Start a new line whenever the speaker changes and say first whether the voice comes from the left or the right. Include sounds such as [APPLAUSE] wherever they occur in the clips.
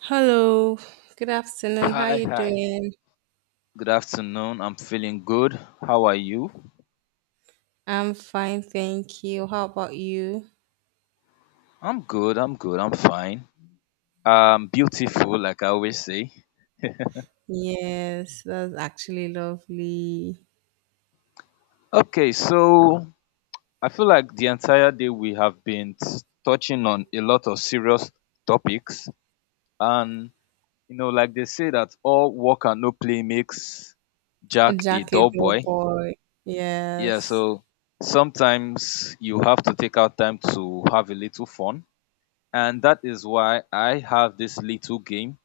right: Hello, good afternoon. How
left: Hi,
right: you
left: hi.
right: doing?
left: Good afternoon. I'm feeling good. How are you?
right: I'm fine, thank you. How about you?
left: I'm good. I'm good. I'm fine. I'm beautiful, like I always say.
right: Yes, that's actually lovely.
left: Okay, so I feel like the entire day we have been touching on a lot of serious topics. And, you know, like they say that all work and no play makes
right: A
left: Jack a dull
right: jacket, oh
left: boy.
right: boy.
left: Yeah,
right: Yes.
left: so sometimes you have to take out time to have a little fun. And that is why I have this little game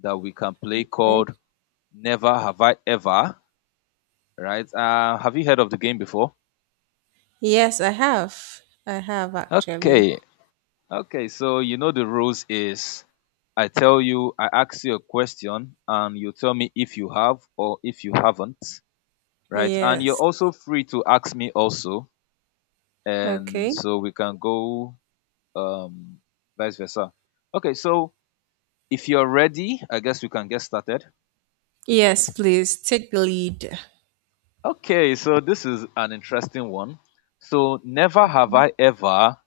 left: that we can play
right: Okay.
left: called Never Have I Ever, right? Have you heard of the game before?
right: Yes, I have. I have actually.
left: Okay, okay. So you know the rules is I ask you a question, and you tell me if you have or if you haven't, right? And you're
right: Yes.
left: also free to ask me also, and
right: Okay.
left: so we can go um, vice versa. Okay, so if you're ready, I guess we can get started.
right: Yes, please take the lead.
left: Okay, so this is an interesting one. So never have I ever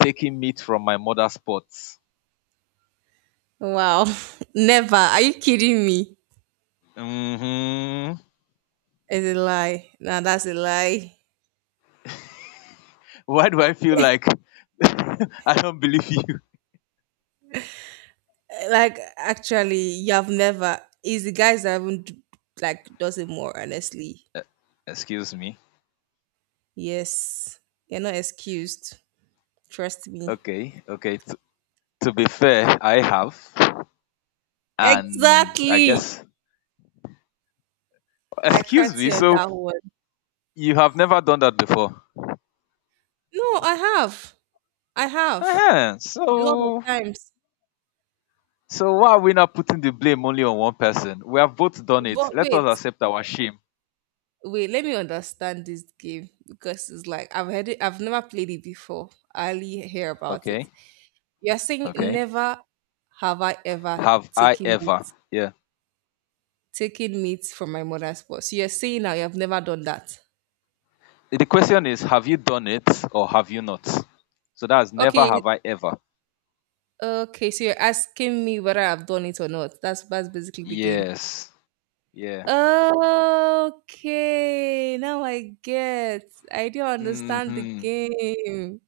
left: taking meat from my mother's pot.
right: Wow. [LAUGHS] Never. Are you kidding me?
left: Hmm.
right: It's a lie. Nah, that's a lie.
left: Why do I feel like [LAUGHS] I don't believe you?
right: Like actually, you have never is the guys that haven't like does it more honestly.
left: Excuse me.
right: Yes, you're not excused, trust me.
left: Okay, okay. To be fair, I have, and I
right: Exactly.
left: guess.
right: I
left: Excuse
right: cracked
left: me.
right: you on
left: So
right: that one.
left: you have never done that before.
right: No, I have, I have,
left: uh
right: a lot of
left: So,
right: times.
left: so why are we not putting the blame only on one person? We have both done it.
right: But
left: Let
right: wait,
left: us accept our shame.
right: wait, let me understand this game, because it's like, I've heard it, I've never played it before, I only hear about it.
left: Okay,
right: You're saying
left: okay.
right: never have I ever
left: Have I
right: taken
left: ever?
right: it.
left: Yeah.
right: Taking meat from my mother's pot. So you're saying now you have never done that.
left: The question is, have you done it or have you not? So that's never
right: Okay,
left: have I ever.
right: okay. So you're asking me whether I've done it or not. That's basically the game.
left: Yes. Yeah.
right: Okay, now I get. I do understand the
left: Hmm.
right: game.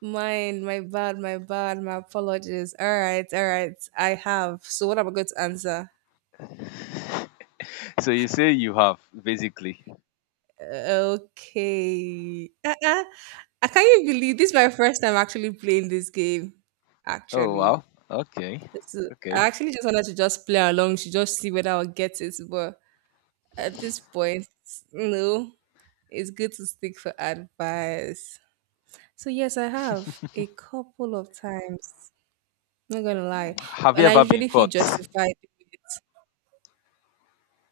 right: Mine, my bad, my bad, my apologies. All right, all right. I have. So what am I going to answer?
left: So you say you have, basically.
right: Okay. Uh-uh. I can't even believe this is my first time actually playing this game.
left: Oh,
right: Actually.
left: wow. Okay.
right: This is, I
left: Okay.
right: actually just wanted to just play along to just see whether I'll get it, but at this point, no. It's good to stick for advice. So yes, I have a couple of times. I'm not gonna lie,
left: Have you
right: and I
left: ever been
right: usually feel
left: caught?
right: justified.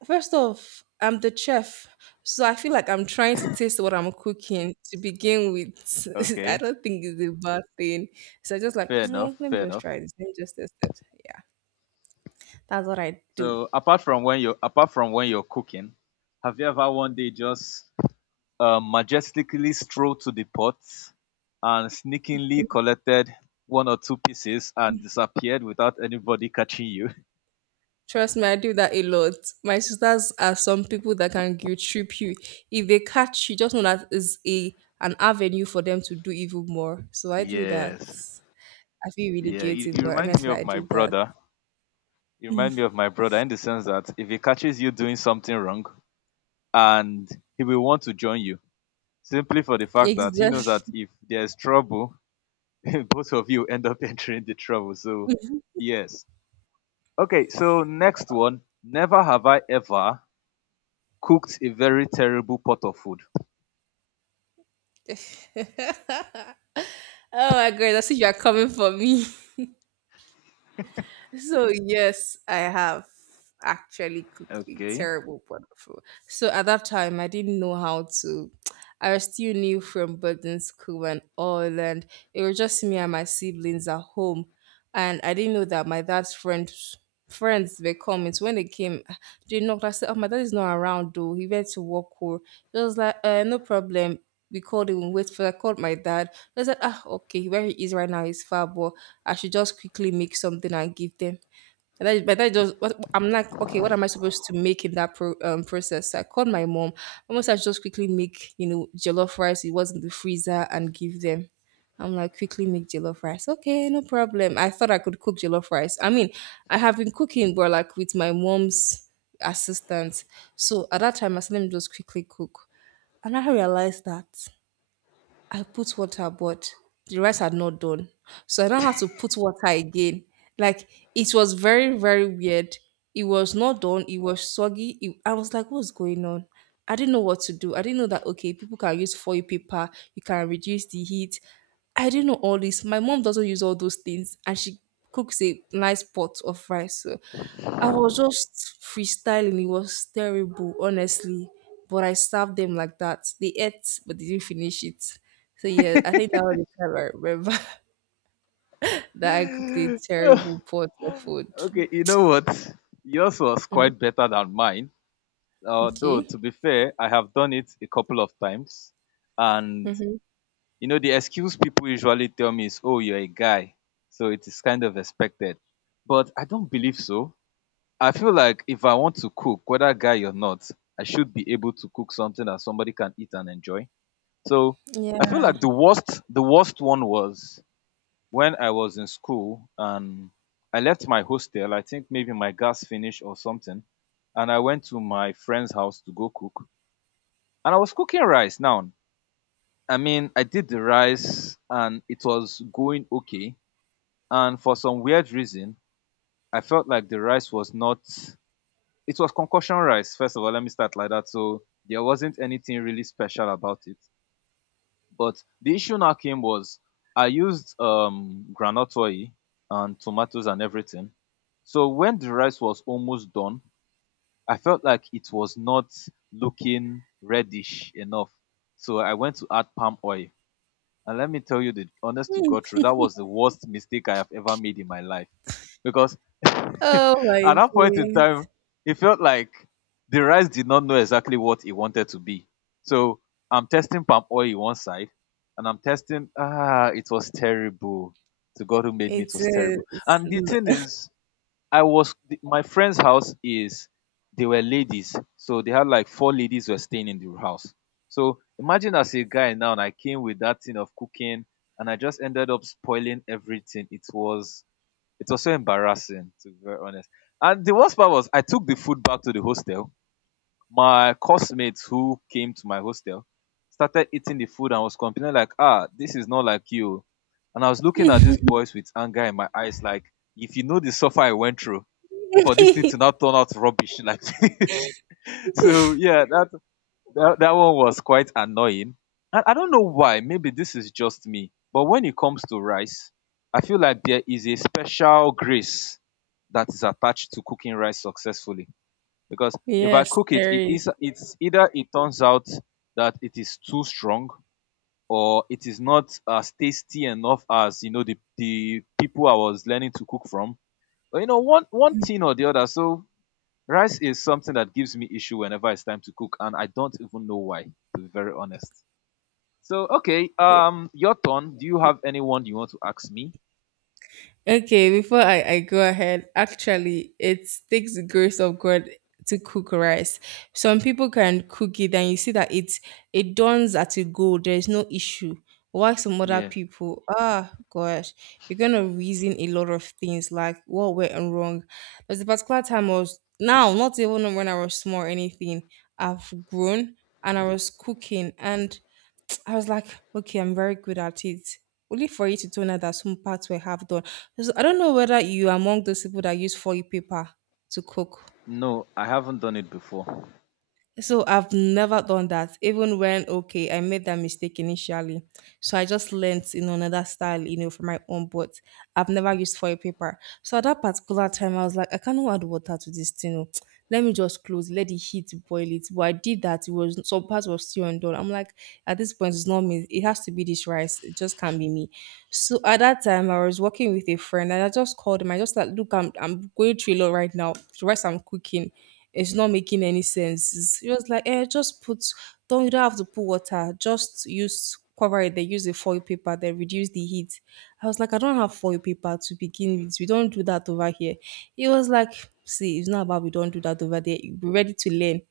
right: First off, I'm the chef, so I feel like I'm trying to taste what I'm cooking to begin with. [LAUGHS] I
left: Okay.
right: don't think it's a bad thing. So I just like,
left: Fair enough.
right: "Mm, let me
left: Fair
right: just
left: enough.
right: try this. Let me just test it." Yeah, that's what I do.
left: So apart from when you're cooking, have you ever one day just majestically strolled to the pot and sneakingly collected one or two pieces and disappeared without anybody catching you?
right: Trust me, I do that a lot. My sisters are some people that can guilt trip you. If they catch you, just know that is a an avenue for them to do even more. So I do that.
left: Yes.
right: I feel really
left: Yeah. He,
right: guilty,
left: he
right: but
left: reminds me
right: honestly,
left: of
right: I
left: my
right: do that.
left: brother. He reminds me of my brother in the sense that if he catches you doing something wrong and he will want to join you simply for the fact that he knows that
right: Exactly.
left: if there's trouble, [LAUGHS] both of you end up [LAUGHS] entering the trouble. So, yes. Okay. So, next one. Never have I ever cooked a very terrible pot of food.
right: [LAUGHS] Oh my god, I see you are coming for me. [LAUGHS] So yes, I have actually cooked a
left: Okay. [SIGHS]
right: terrible pot of food. So at that time, I didn't know how to. I was still new from boarding school and all, and it was just me and my siblings at home, and I didn't know that my dad's friends were coming. So when they came, they knocked. I said, "Oh, my dad is not around though. He went to work." Or he was like, "No problem." We called him. Wait for. I called my dad. I said, "Ah, okay, where he is right now is far, but." I should just quickly make something and give them. And that, but that just what, I'm like, okay, what am I supposed to make in that process? So I called my mom. Almost I should just quickly make jollof rice. It was in the freezer and give them. I'm like, quickly make jollof rice. Okay, no problem. I thought I could cook jollof rice. I mean, I have been cooking, but like with my mom's assistance. So at that time, I said, let me just quickly cook. And I realized that I put water, but the rice had not done. So I now had to put water again. Like it was very, very weird. It was not done. It was soggy. I was like, what's going on? I didn't know what to do. I didn't know that, okay, people can use foil paper. You can reduce the heat. I didn't know all this. My mom doesn't use all those things and she cooks a nice pot of rice. So I was just freestyling. It was terrible, honestly. But I served them like that. They ate, but they didn't finish it. So yeah, I think that was the time I remember [LAUGHS]
left: [LAUGHS]
right: that I cooked a
left: okay.
right: terrible pot of food.
left: You know what? Yours was
right: Mm,
left: quite better than mine. Although
right: okay.
left: to be fair, I have done it a couple of times, and
right: Hmm.
left: you know the excuse people usually tell me is, "Oh, you're a guy," so it is kind of expected. But I don't believe so. I feel like if I want to cook, whether guy or not, I should be able to cook something that somebody can eat and enjoy. So I feel like
right: Yeah.
left: the worst one was when I was in school and I left my hostel. I think maybe my gas finished or something, and I went to my friend's house to go cook and I was cooking rice now. I mean, I did the rice and it was going okay. And for some weird reason, I felt like the rice was not, it was concoction rice. First of all, let me start like that. So there wasn't anything really special about it. But the issue now came was I used granite oil and tomatoes and everything. So when the rice was almost done, I felt like it was not looking reddish enough. So I went to add palm oil. And let me tell you the honest to
right: Hmm.
left: God truth, that was the worst mistake I have ever made in my life. Because [LAUGHS] at
right: Oh my
left: that point in
right: days.
left: time, it felt like the rice did not know exactly what it wanted to be. So I'm testing palm oil in one side, and I'm testing, ah, it was terrible. To God who made me,
right: It
left: it was terrible.
right: is.
left: And the thing is, my friend's house is they were ladies, so they had like four ladies were staying in the house. So imagine as a guy now, and I came with that thing of cooking, and I just ended up spoiling everything. It was so embarrassing to be very honest. And the worst part was I took the food back to the hostel. My classmates who came to my hostel started eating the food and was complaining like, ah, this is not like you. And I was looking at these boys with anger in my eyes, like, if you know the suffer I went through, for this thing to
right: [LAUGHS]
left: not turn out rubbish like [LAUGHS] this. So yeah, that that one was quite annoying. And I don't know why. Maybe this is just me. But when it comes to rice, I feel like there is a special grace that is attached to cooking rice successfully. Because if I
right: Yes,
left: cook it,
right: there
left: it
right: is.
left: is it's either it turns out that it is too strong or it is not as tasty enough as the people I was learning to cook from. But one thing or the other. So rice is something that gives me issue whenever it's time to cook, and I don't even know why, to be very honest. So, okay, your turn. Do you have anyone you want to ask me?
right: Okay, before I go ahead, actually, it takes the grace of God to cook rice. Some people can cook it and you see that it dawns at a go. There is no issue. Why some other
left: Yeah.
right: people? Ah, gosh, you're gonna reason a lot of things like what went wrong. There's a particular time I was now, not even when I was small or anything. I've grown and I was cooking and I was like, okay, I'm very good at it. Only for you to tell her that some parts were half done. So I don't know whether you are among those people that use foil paper to cook.
left: No, I haven't done it before.
right: So I've never done that, even when okay, I made that mistake initially. So I just learned, another style, for my own, but I've never used foil paper. So at that particular time, I was like, I cannot add water to this thing. Oh. Let me just close, let the heat boil it. But I did that. It was some parts were still undone. I'm like, at this point, it's not me. It has to be this rice. It just can't be me. So at that time, I was working with a friend, and I just called him. I just like, look, I'm going through a lot right now. The rice I'm cooking. It's not making any sense. It was like, just don't, you don't have to put water, just use, cover it, then use a foil paper, then reduce the heat. I was like, I don't have foil paper to begin with. We don't do that over here. He was like, see, it's not about we don't do that over there. Be ready to learn.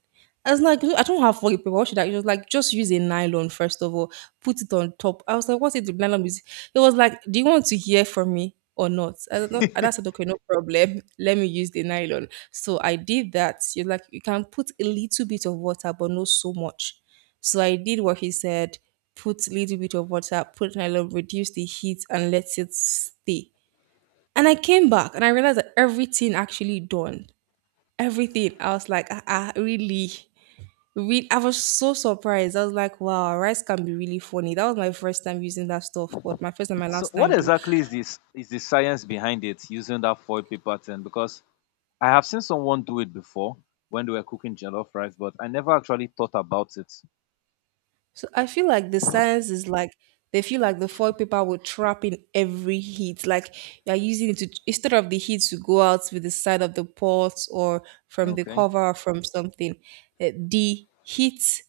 right: I was like, I don't have foil paper. What should I? It was like, just use a nylon first of all put it on top. I was like, what if the nylon is? It was like, do you want to hear from me or not? I don't know. And I said, okay, no problem. [LAUGHS] Let me use the nylon. So I did that. You're like, you can put a little bit of water, but not so much. So I did what he said, put a little bit of water, put nylon, reduce the heat, and let it stay. And I came back and I realized that everything actually done. Everything. I was like, ah, ah, really? I was so surprised. I was like, wow, rice can be really funny. That was my first time using that stuff, but my first and my
left: So,
right: last
left: what
right: time too.
left: exactly is this? Is the science behind it using that foil paper thing? Because I have seen someone do it before when they were cooking jollof rice, but I never actually thought about it.
right: So I feel like the science is like they feel like the foil paper will trap in every heat. Like you're using it to instead of the heat to go out with the side of the pot or from the
left: Okay.
right: cover or from something. The heat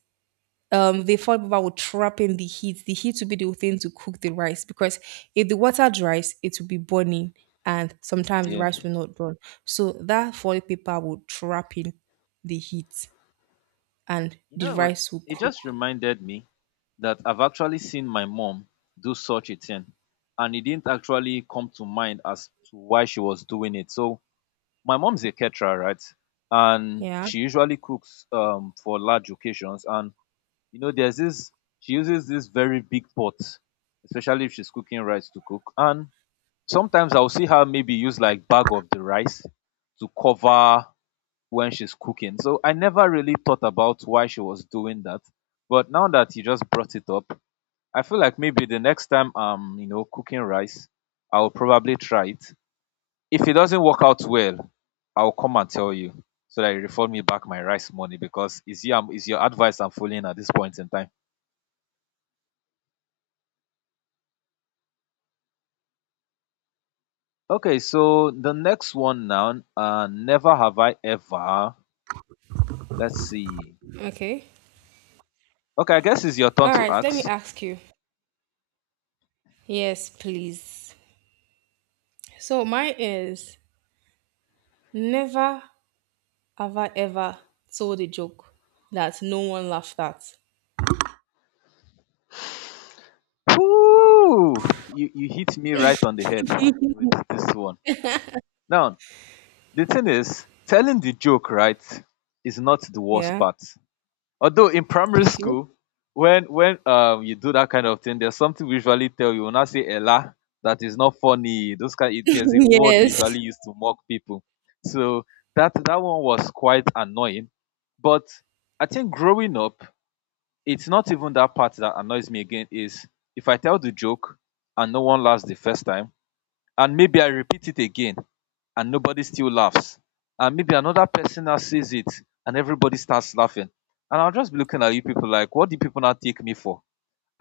right: they thought about would trap in the heat. The heat would be the thing to cook the rice because if the water dries, it will be burning, and sometimes the
left: Yeah.
right: rice will not burn. So that foil paper would trap in the heat, and
left: You
right: the
left: know what?
right: rice will
left: It
right: cook.
left: just reminded me that I've actually seen my mom do such a thing, and it didn't actually come to mind as to why she was doing it. So, my mom's a caterer, right? And
right: Yeah.
left: she usually cooks for large occasions. And, you know, there's this, she uses this very big pot, especially if she's cooking rice to cook. And sometimes I'll see her maybe use like bag of the rice to cover when she's cooking. So I never really thought about why she was doing that. But now that you just brought it up, I feel like maybe the next time I'm, you know, cooking rice, I'll probably try it. If it doesn't work out well, I'll come and tell you so that you refund me back my rice money because it's your advice I'm following at this point in time. Okay, so the next one now, never have I ever. Let's see.
right: Okay.
left: Okay, I guess it's your turn
right: All
left: to
right: right. Let me
left: ask.
right: ask you. Yes, please. So mine is never have I ever told a joke that no one laughed at.
left: Whoo! You hit me right on the head with this one. Now, the thing is, telling the joke right is not the worst
right: Yeah.
left: part. Although in primary
right: Okay.
left: school, when you do that kind of thing, there's something we usually tell you. When I say "Ella," that is not funny. Those kind, there's a
right: [LAUGHS]
left: word we
right: Yes.
left: usually use to mock people. So that one was quite annoying. But I think growing up, it's not even that part that annoys me again is if I tell the joke and no one laughs the first time and maybe I repeat it again and nobody still laughs and maybe another person now says it and everybody starts laughing, and I'll just be looking at you people like, what do people now take me for?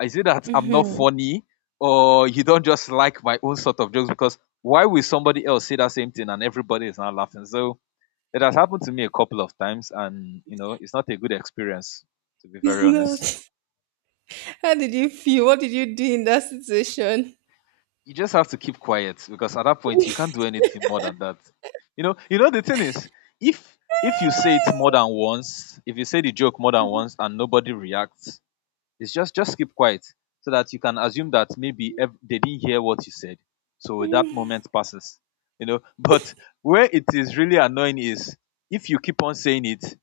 left: Is it that I'm not
right: Hmm.
left: funny, or you don't just like my own sort of jokes? Because why will somebody else say that same thing and everybody is now laughing? So it has happened to me a couple of times, and you know it's not a good experience, to be
right: It's
left: very
right: not.
left: honest.
right: How did you feel? What did you do in that situation?
left: You just have to keep quiet because at that point you can't do anything more than that. You know the thing is, if you say it more than once, if you say the joke more than
right: [LAUGHS]
left: once and nobody reacts, it's just keep quiet so that you can assume that maybe they didn't hear what you said. So that moment passes, you know. [LAUGHS] But where it is really annoying is if you keep on saying it,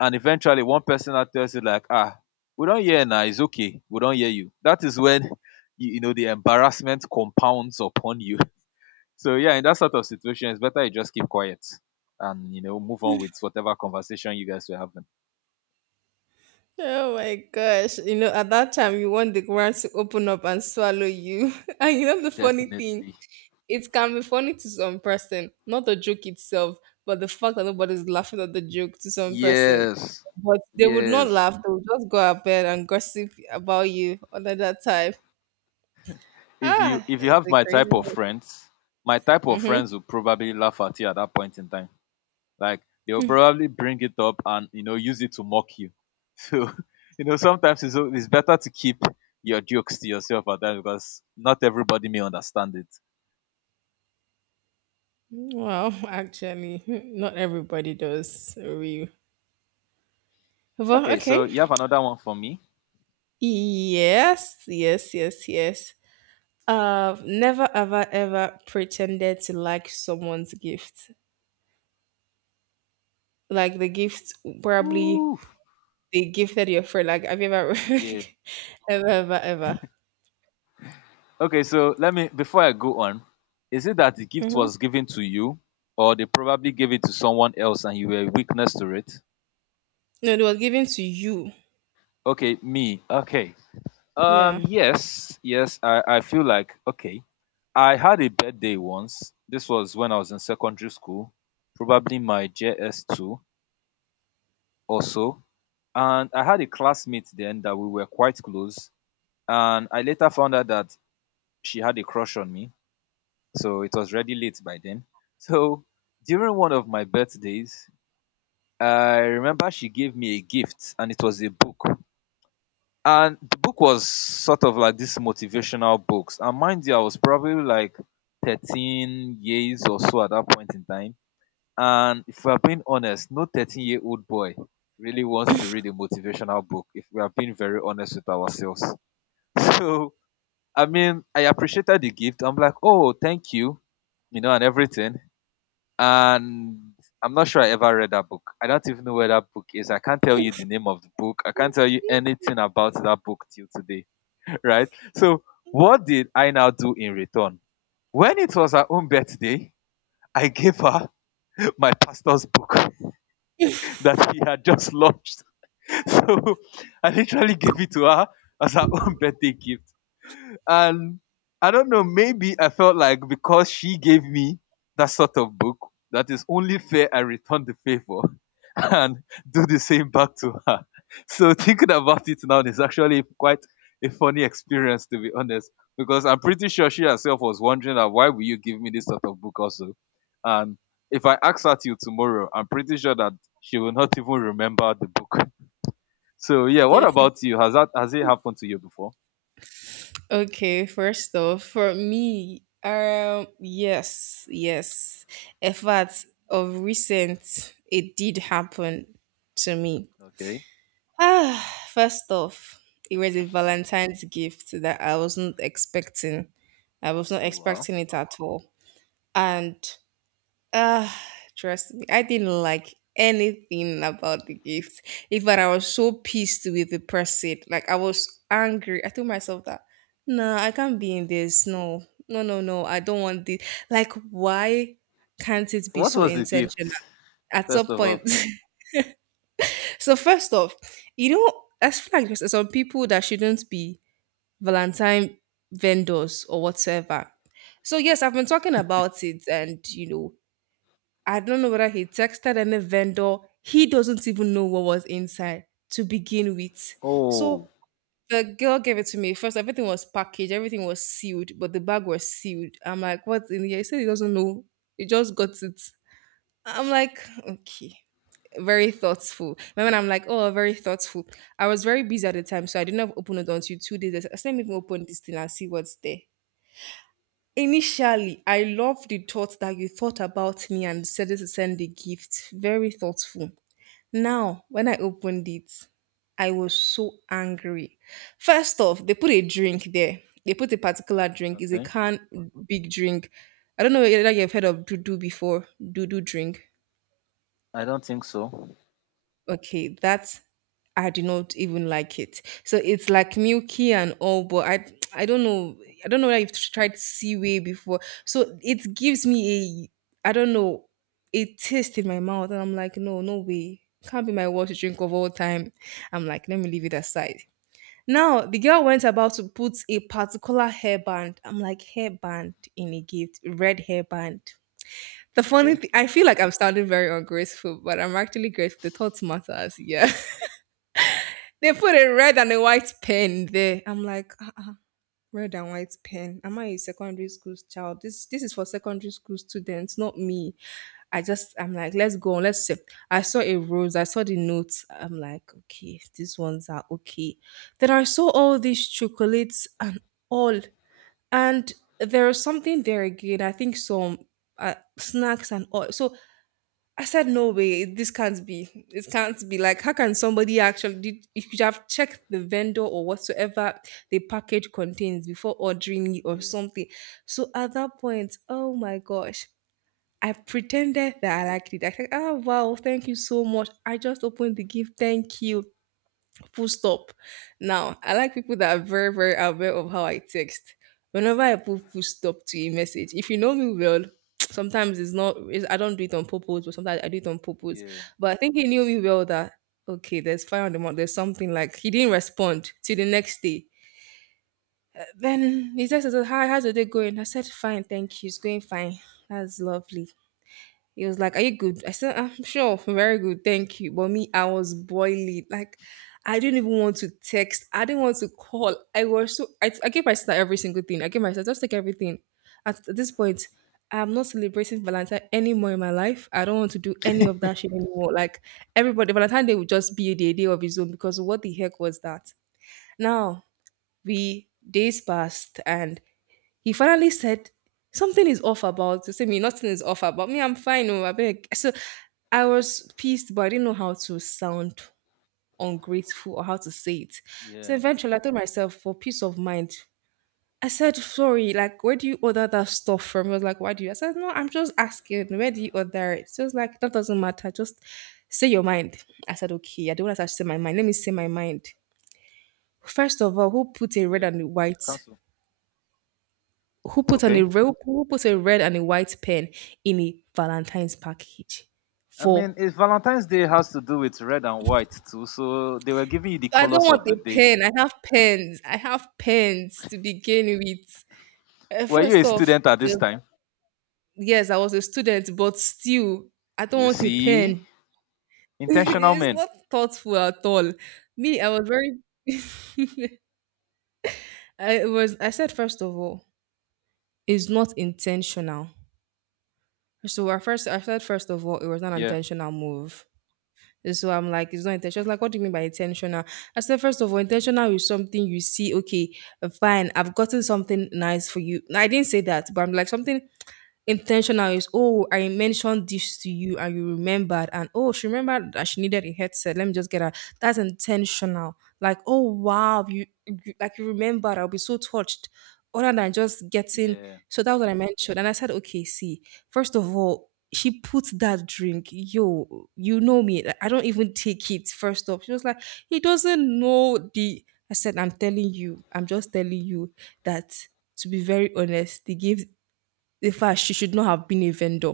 left: and eventually one person now tells you like, ah, we don't hear now. It's okay. We don't hear you. That is when [LAUGHS] you know the embarrassment compounds upon you. [LAUGHS] So yeah, in that sort of situation, it's better you just keep quiet and you know move on with whatever conversation you guys were having.
right: Oh my gosh. You know, at that time, you want the ground to open up and swallow you. [LAUGHS] And you know, the funny thing,
left: Definitely.
right: it can be funny to some person, not the joke itself, but the fact that nobody's laughing at the joke to some person.
left: Yes.
right: But they would not
left: Yes.
right: laugh, they would just go out bed and gossip about you under that time. Ah,
left: If you have
right: the
left: my
right: crazy.
left: type of friends, my type of
right: Mm-hmm.
left: friends will probably laugh at you at that point in time. Like they will probably bring it up and you know use it to mock you. [LAUGHS] So you know sometimes it's better to keep your jokes to yourself at that because not everybody may understand it.
right: Well, actually, [LAUGHS] not everybody does. Real. Well,
left: Okay, so
right: okay.
left: you have another one for me.
right: Yes, yes, yes, yes. I've never ever ever pretended to like someone's gift. Like the gift probably
left: Woo.
right: they gifted your friend. Like have you ever [LAUGHS]
left: Yeah.
right: ever ever ever?
left: Okay, so let me before I go on, is it that the gift
right: Hmm.
left: was given to you, or they probably gave it to someone else and you were a witness to it?
right: No, it was given to you.
left: Okay, me. Okay,
right: Yeah.
left: Yes, yes, I feel like, okay, I had a birthday once. This was when I was in secondary school, probably my JS2 or so. And I had a classmate then that we were quite close. And I later found out that she had a crush on me. So it was already late by then. [LAUGHS] So during one of my birthdays, I remember she gave me a gift and it was a book. And the book was sort of like this motivational books. And mind you, I was probably like 13 years or so at that point in time. And if we're being honest, no 13-year-old boy really wants to read a motivational book if we are being very honest with ourselves. [LAUGHS] So, I mean, I appreciated the gift. I'm like, oh, thank you, and everything. And I'm not sure I ever read that book. I don't even know where that book is. I can't tell you the name of the book. I can't tell you anything about that book till today, right? So what did I now do in return? When it was her own birthday, I gave her [LAUGHS] my pastor's book [LAUGHS] that
right: [LAUGHS]
left: he had just launched. [LAUGHS] So I literally gave it to her as her own [LAUGHS] birthday gift, and I don't know, maybe I felt like because she gave me that sort of book, that is only fair I return the favor [LAUGHS] and do the same back to her. [LAUGHS] So thinking about it now is actually quite a funny experience to be honest, because I'm pretty sure she herself was wondering that why will you give me this sort of book also? And if I ask her till tomorrow, I'm pretty sure that she will not [LAUGHS] even remember the book. [LAUGHS] So yeah, what
right: Definitely.
left: about you? Has it happened to you before?
right: Okay, first off, for me, yes, yes. In fact, of recent, it did happen to me.
left: Okay.
right: [SIGHS] Ah, first off, it was a Valentine's gift that I wasn't expecting. I was not
left: Oh wow.
right: expecting it at all. And ah, trust me, I didn't like anything about the gift. In fact, I was so pissed with the person. Like I was angry. I told myself that no, I can't be in this. No, no, no, no. I don't want this. Like, why can't it be
left: What
right: so
left: was the gift,
right: intentional? At some
left: first of all?
right: point, [LAUGHS] So first off, you know, I feel like there's some people that shouldn't be Valentine vendors or whatsoever. So yes, I've been talking about it, and I don't know whether he texted any vendor. He doesn't even know what was inside to begin with.
left: Oh,
right: So the girl gave it to me first. Everything was packaged, everything was sealed, but the bag was sealed. I'm like, what's in here? He said he doesn't know. He just got it. I'm like, okay, very thoughtful. Remember, I'm like, oh, very thoughtful. I was very busy at the time, so I didn't have opened it until 2 days. I said, let me even open this thing and see what's there. Initially, I love the thought that you thought about me and decided to send the gift. Very thoughtful. Now, when I opened it, I was so angry. First off, they put a drink there. They put a particular drink. It's a
left: okay.
right: can, big drink. I don't know whether you've heard of Dudu before. Dudu drink.
left: I don't think so.
right: Okay, that I do not even like it. So it's like milky and all, but I don't know. I don't know if you've tried seaweed before. So it gives me a I don't know a taste in my mouth, and I'm like, no, no way, can't be my water drink of all time. I'm like, let me leave it aside. Now the girl went about to put a particular hairband. I'm like hairband in a gift, red hairband. The funny
left: Okay.
right: thing, I feel like I'm sounding very ungrateful, but I'm actually grateful. The thoughts matters, yeah. [LAUGHS] They put a red and a white pen there. I'm like, ah, ah, red and white pen. Am I a secondary school child? This is for secondary school students, not me. I just I'm like, let's go on. Let's see. I saw a rose. I saw the notes. I'm like, okay, these ones are okay. Then I saw all these chocolates and all, and there is something there again. I think some snacks and all. So I said, no way, this can't be. It can't be. Like, how can somebody actually did you should have checked the vendor or whatsoever the package contains before ordering it or
left: Yeah,
right: something? So at that point, oh my gosh, I pretended that I liked it. I said, oh wow, thank you so much. I just opened the gift. Thank you full stop. Now, I like people that are very, very aware of how I text. Whenever I put full stop to a message, if you know me well, [TSK] sometimes it's not, it's, I don't do it on purpose, but sometimes I do it on purpose.
left: yeah,
right: But I think he knew me well that, okay, there's fire on the mountain, there's something like, he didn't respond till the next day. Then he said, hi, how's the day going? I said, fine, thank you, it's going fine. That's lovely. He was like, are you good? I said, I'm sure, very good, thank you. But me, I was boiling. Like, I didn't even want to text. I didn't want to call. I was so I gave my sister every single thing. I gave my sister just like everything. At this point, I'm not celebrating Valentine anymore in my life. I don't want to do any of that shit anymore. Like everybody, Valentine Day would just be a day of his own because what the heck was that? Now we days passed and he finally said, something is off about to say me, nothing is off about me. I'm fine. Oh, I beg. So I was pissed, but I didn't know how to sound ungrateful or how to say it. So
left: yeah,
right: eventually I told myself for peace of mind. I said, sorry, like where do you order that stuff from? He was like, why do you? I said, no, I'm just asking, where do you order it? She was like, that doesn't matter. Just say your mind. I said, okay, I don't want to say my mind. Let me say my mind. First of all, who put a red
left: yeah.
right: and a white
left: Cancel. Okay.
right: Who put a red and a white pen in a Valentine's package?
left: I
right: For
left: mean, it's Valentine's Day has to do with red and white too, so they were giving you the
right: I don't
left: colors
right: want
left: of
right: a
left: the day.
right: pen. I have pens. I have pens to begin with.
left: Were you a
right: First off,
left: student at this
right: uh,
left: time?
right: yes, I was a student, but still, I don't
left: You
right: want a
left: see,
right: pen. [LAUGHS]
left: intentional
right: It's
left: men.
right: not thoughtful at all. Me, I was very. [LAUGHS] I was. I said first of all, it's not intentional. So I first, I said first of all, it was not an
left: Yeah,
right: intentional move. And so I'm like, it's not intentional. She's like, what do you mean by intentional? I said, first of all, intentional is something you see, okay, fine, I've gotten something nice for you. No, I didn't say that, but I'm like, something intentional is oh I mentioned this to you and you remembered and oh she remembered that she needed a headset let me just get her, that's intentional. Like oh wow, you like you remembered, I'll be so touched other than just getting
left: yeah,
right: so that's what I mentioned and I said okay see first of all she puts that drink yo you know me like, I don't even take it first off she was like he doesn't know the I said I'm telling you, I'm just telling you that to be very honest, they gave in fact, she should not have been a vendor.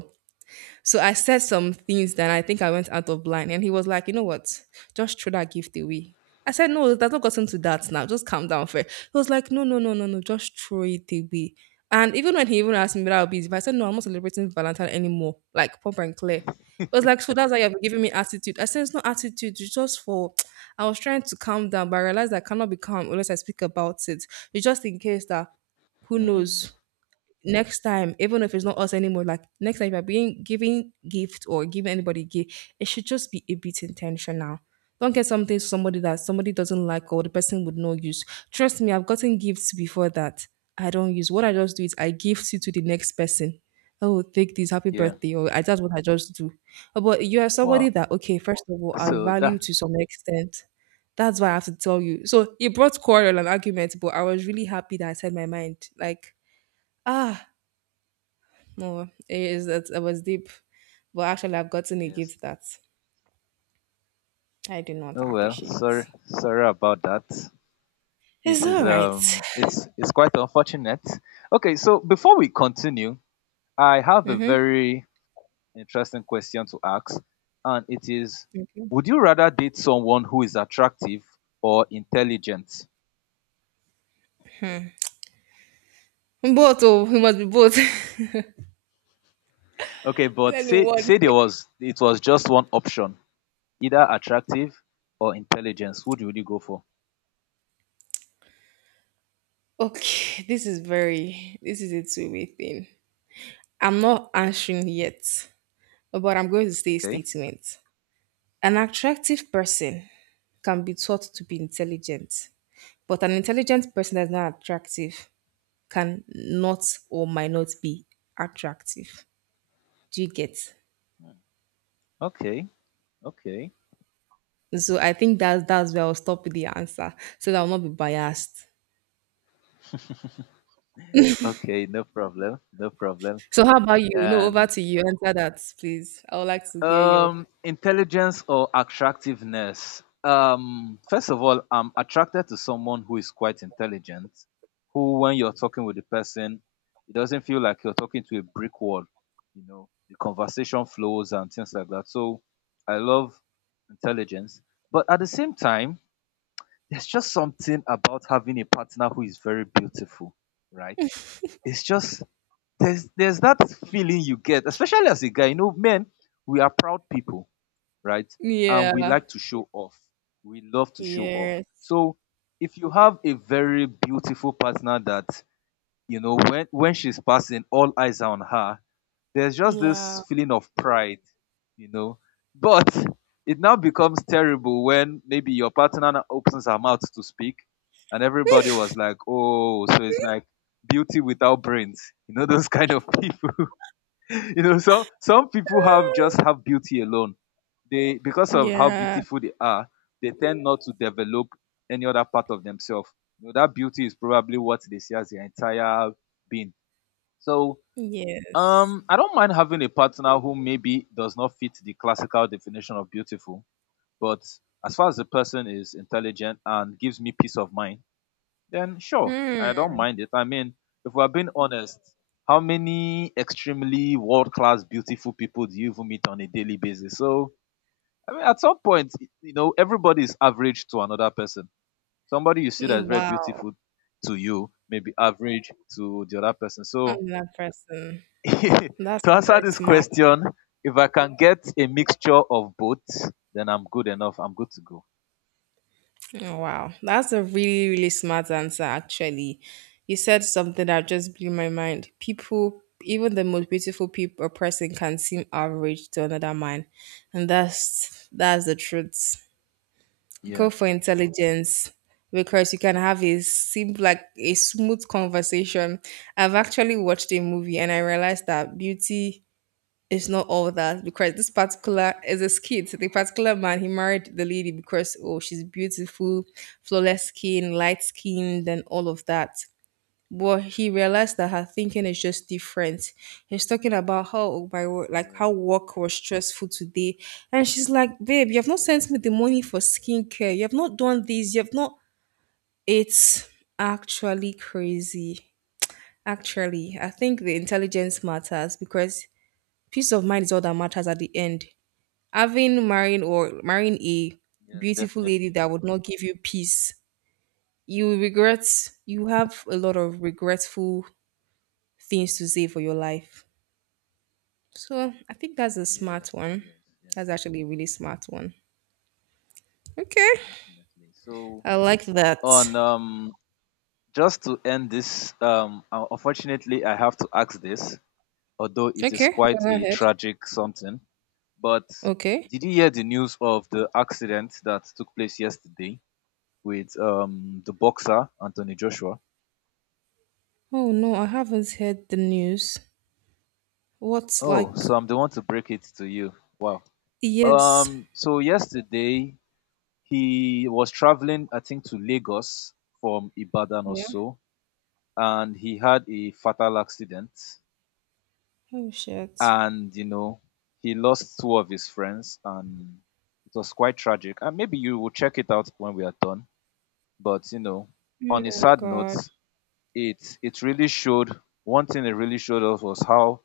right: So I said some things that I think I went out of line. And he was like, you know what? Just throw that gift away. I said, no, that's not gotten to that now. Just calm down first. He was like, no, no, no, no, no. Just throw it away. And even when he even asked me whether I'll be busy, I said, no, I'm not celebrating Valentine anymore. Like, proper and clear. It was like, so that's why you've been giving me attitude. I said, it's not attitude. It's just for, [TSK] I was trying to calm down, but I realized I cannot be calm unless I speak about it. It's just in case that, who
left: mm,
right: knows? Next time, even if it's not us anymore, like next time if you're being giving gift or giving anybody gift, it should just be a bit intentional. Don't get something to somebody that somebody doesn't like or the person would not use. Trust me, I've gotten gifts before that I don't use. What I just do is I gift it to the next person. Oh, take this, happy
left: yeah.
right: birthday, or I that's what I just do. But you are somebody
left: Wow.
right: that okay, first of all, I
left: So
right: value
left: that
right: to some extent. That's why I have to tell you. So it brought quarrel and argument, but I was really happy that I said my mind. Like, ah, no, it is that it was deep, but actually, I've gotten a
left: yes.
right: gift that I do not
left: Oh well. Sorry,
right: appreciate.
left: sorry about that. It
right: It's
left: is
right: all right.
left: it's quite unfortunate. Okay, so before we continue, I have a very interesting question to ask, and it is, would you rather date someone who is attractive or intelligent?
right: Both, oh, it must be both. [LAUGHS]
left: Okay, but
right: Let me
left: say
right: one.
left: say there
right: Day.
left: was, it was just one option, either attractive or intelligence. Would you go for?
right: Okay, this is very. This is a two-way thing. I'm not answering yet, but I'm going to say a
left: Okay.
right: statement. An attractive person can be taught to be intelligent, but an intelligent person that's not attractive can not or might not be attractive. Do you get?
left: Okay. Okay.
right: So I think that's where I'll stop with the answer so that I'll not be biased.
left: Okay, no problem, no problem.
right: So how about you? No, over
left: And
right: to you. Answer that, please. I would like to hear your
left: Intelligence or attractiveness. First of all, I'm attracted to someone who is quite intelligent, who, when you're talking with the person, it doesn't feel like you're talking to a brick wall. You know, the conversation flows and things like that. So I love intelligence. But at the same time, there's just something about having a partner who is very beautiful, right? It's just there's that feeling you get, especially as a guy. You know, men, we are proud people, right? And we
right: yeah.
left: like to show off. We love to show off.
right: Yes.
left: So if you have a very beautiful partner that, you know, when she's passing, all eyes are on her, there's just this
right: Yeah.
left: feeling of pride, you know. But it now becomes terrible when maybe your partner now opens her mouth to speak and everybody was like, oh, so it's like beauty without brains. You know, [LAUGHS] those kind of people. [LAUGHS] You know, so some people have just have
right: [LAUGHS]
left: beauty alone, they because of how
right: Yeah.
left: beautiful they are, they tend not to develop any other part of themselves. You know, that beauty is probably what they see as their entire being. So
right: Yes.
left: I don't mind having a partner who maybe does not fit the classical definition of beautiful, but as far as the person is intelligent and gives me peace of mind, then sure, I don't
right: Hmm.
left: mind it. I mean, if we're being honest, how many extremely world class beautiful people do you even meet on a daily basis? So I mean, at some point, you know, everybody is average to another person. Somebody you see that is very
right: Wow.
left: beautiful to you may be average to the other person. So,
right: I'm that person.
left: [LAUGHS] to
right: That's
left: answer
right: very
left: this
right: smart.
left: question, if I can get a mixture of both, then I'm good enough. I'm good to go.
right: Oh, wow, that's a really, really smart answer, actually. You said something that just blew my mind. People, even the most beautiful people or person can seem average to another man. And that's the truth.
left: Yeah.
right: Go for intelligence because you can have a seem like a smooth conversation. I've actually watched a movie and I realized that beauty it's not all that because this particular is a skit. The particular man he married the lady because oh she's beautiful, flawless skin, light skinned, and all of that. But he realized that her thinking is just different. He's talking about how oh, my wo- like
left: Yeah.
right: how work was stressful today, and she's like, "Babe, you have not sent me the money for skincare. You have not done this. You have not." It's actually crazy. Actually, I think the intelligence matters because peace of mind is all that matters at the end. Having marrying or marrying a
left: Yes,
right: beautiful lady
left: definitely.
right: that would not give you peace, you will regret. You have a lot of regretful things to say for your life. So I think that's a
left: Yeah.
right: smart one.
left: Yes. Yes.
right: That's actually a really smart one. Okay,
left: Definitely. So,
right: I like that.
left: on just to end this, unfortunately, I have to ask this, although it is
right: Okay,
left: quite
right: go
left: a
right: ahead.
left: tragic something. But
right: Okay.
left: did you hear the news of the accident that took place yesterday with the boxer Anthony Joshua?
right: Oh no, I haven't heard the news. What's
left: Oh,
right: like?
left: so I'm the one to break it to you. Wow.
right: Yes.
left: So yesterday he was traveling, I think, to Lagos from Ibadan or
right: Yeah.
left: so, and he had a fatal accident.
right: Oh shit.
left: And you know, he lost two of his friends, and it was quite tragic. And maybe you will check it out when we are done. But you know,
right: Oh
left: on a
right: my
left: sad note,
right: god.
left: it really showed one thing, it really showed us was how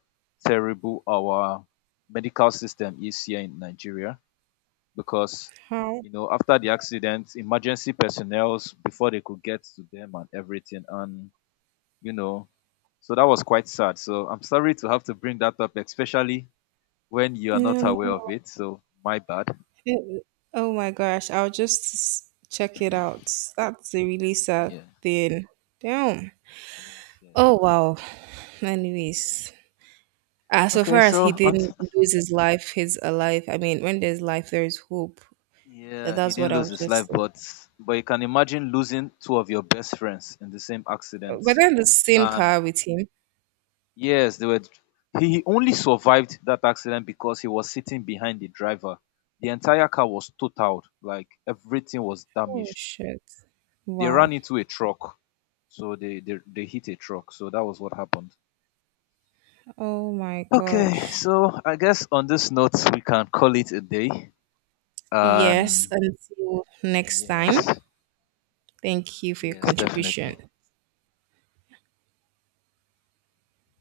left: terrible our medical system is here in Nigeria, because
right: How?
left: you know after the accident emergency personnel before they could get to them and everything and you know, so that was quite sad. So I'm sorry to have to bring that up, especially when you are
right: No,
left: not
right: no.
left: aware of it, so my bad.
right: It- oh my gosh, I'll just check it out. That's a really sad
left: Yeah,
right: thing. Damn.
left: yes, yes
right: Oh
left: it is.
right: wow. Anyways, so
left: Okay,
right: far as
left: so
right: he
left: on,
right: didn't lose his life, he's alive. I mean, when there's life, there is hope. So
left: yeah, he
right: that's what
left: didn't
right: I
left: lose
right: was
left: his life,
right: just.
left: but you can imagine losing two of your best friends in the same
right: But
left: accident.
right: then the same
left: And
right: car with him.
left: yes, they were. He only survived that accident because he was sitting behind the driver. The entire car was totaled, like everything was
right: Oh
left: damaged.
right: shit.
left: They
right: Wow.
left: ran into a truck, so they hit a truck. So that was what happened.
right: Oh my
left: Okay,
right: gosh.
left: so I guess on this note we can call it a day.
right: Yes,
left: Um,
right: until next time.
left: yes,
right: Thank you for your
left: yes, definitely.
right: contribution.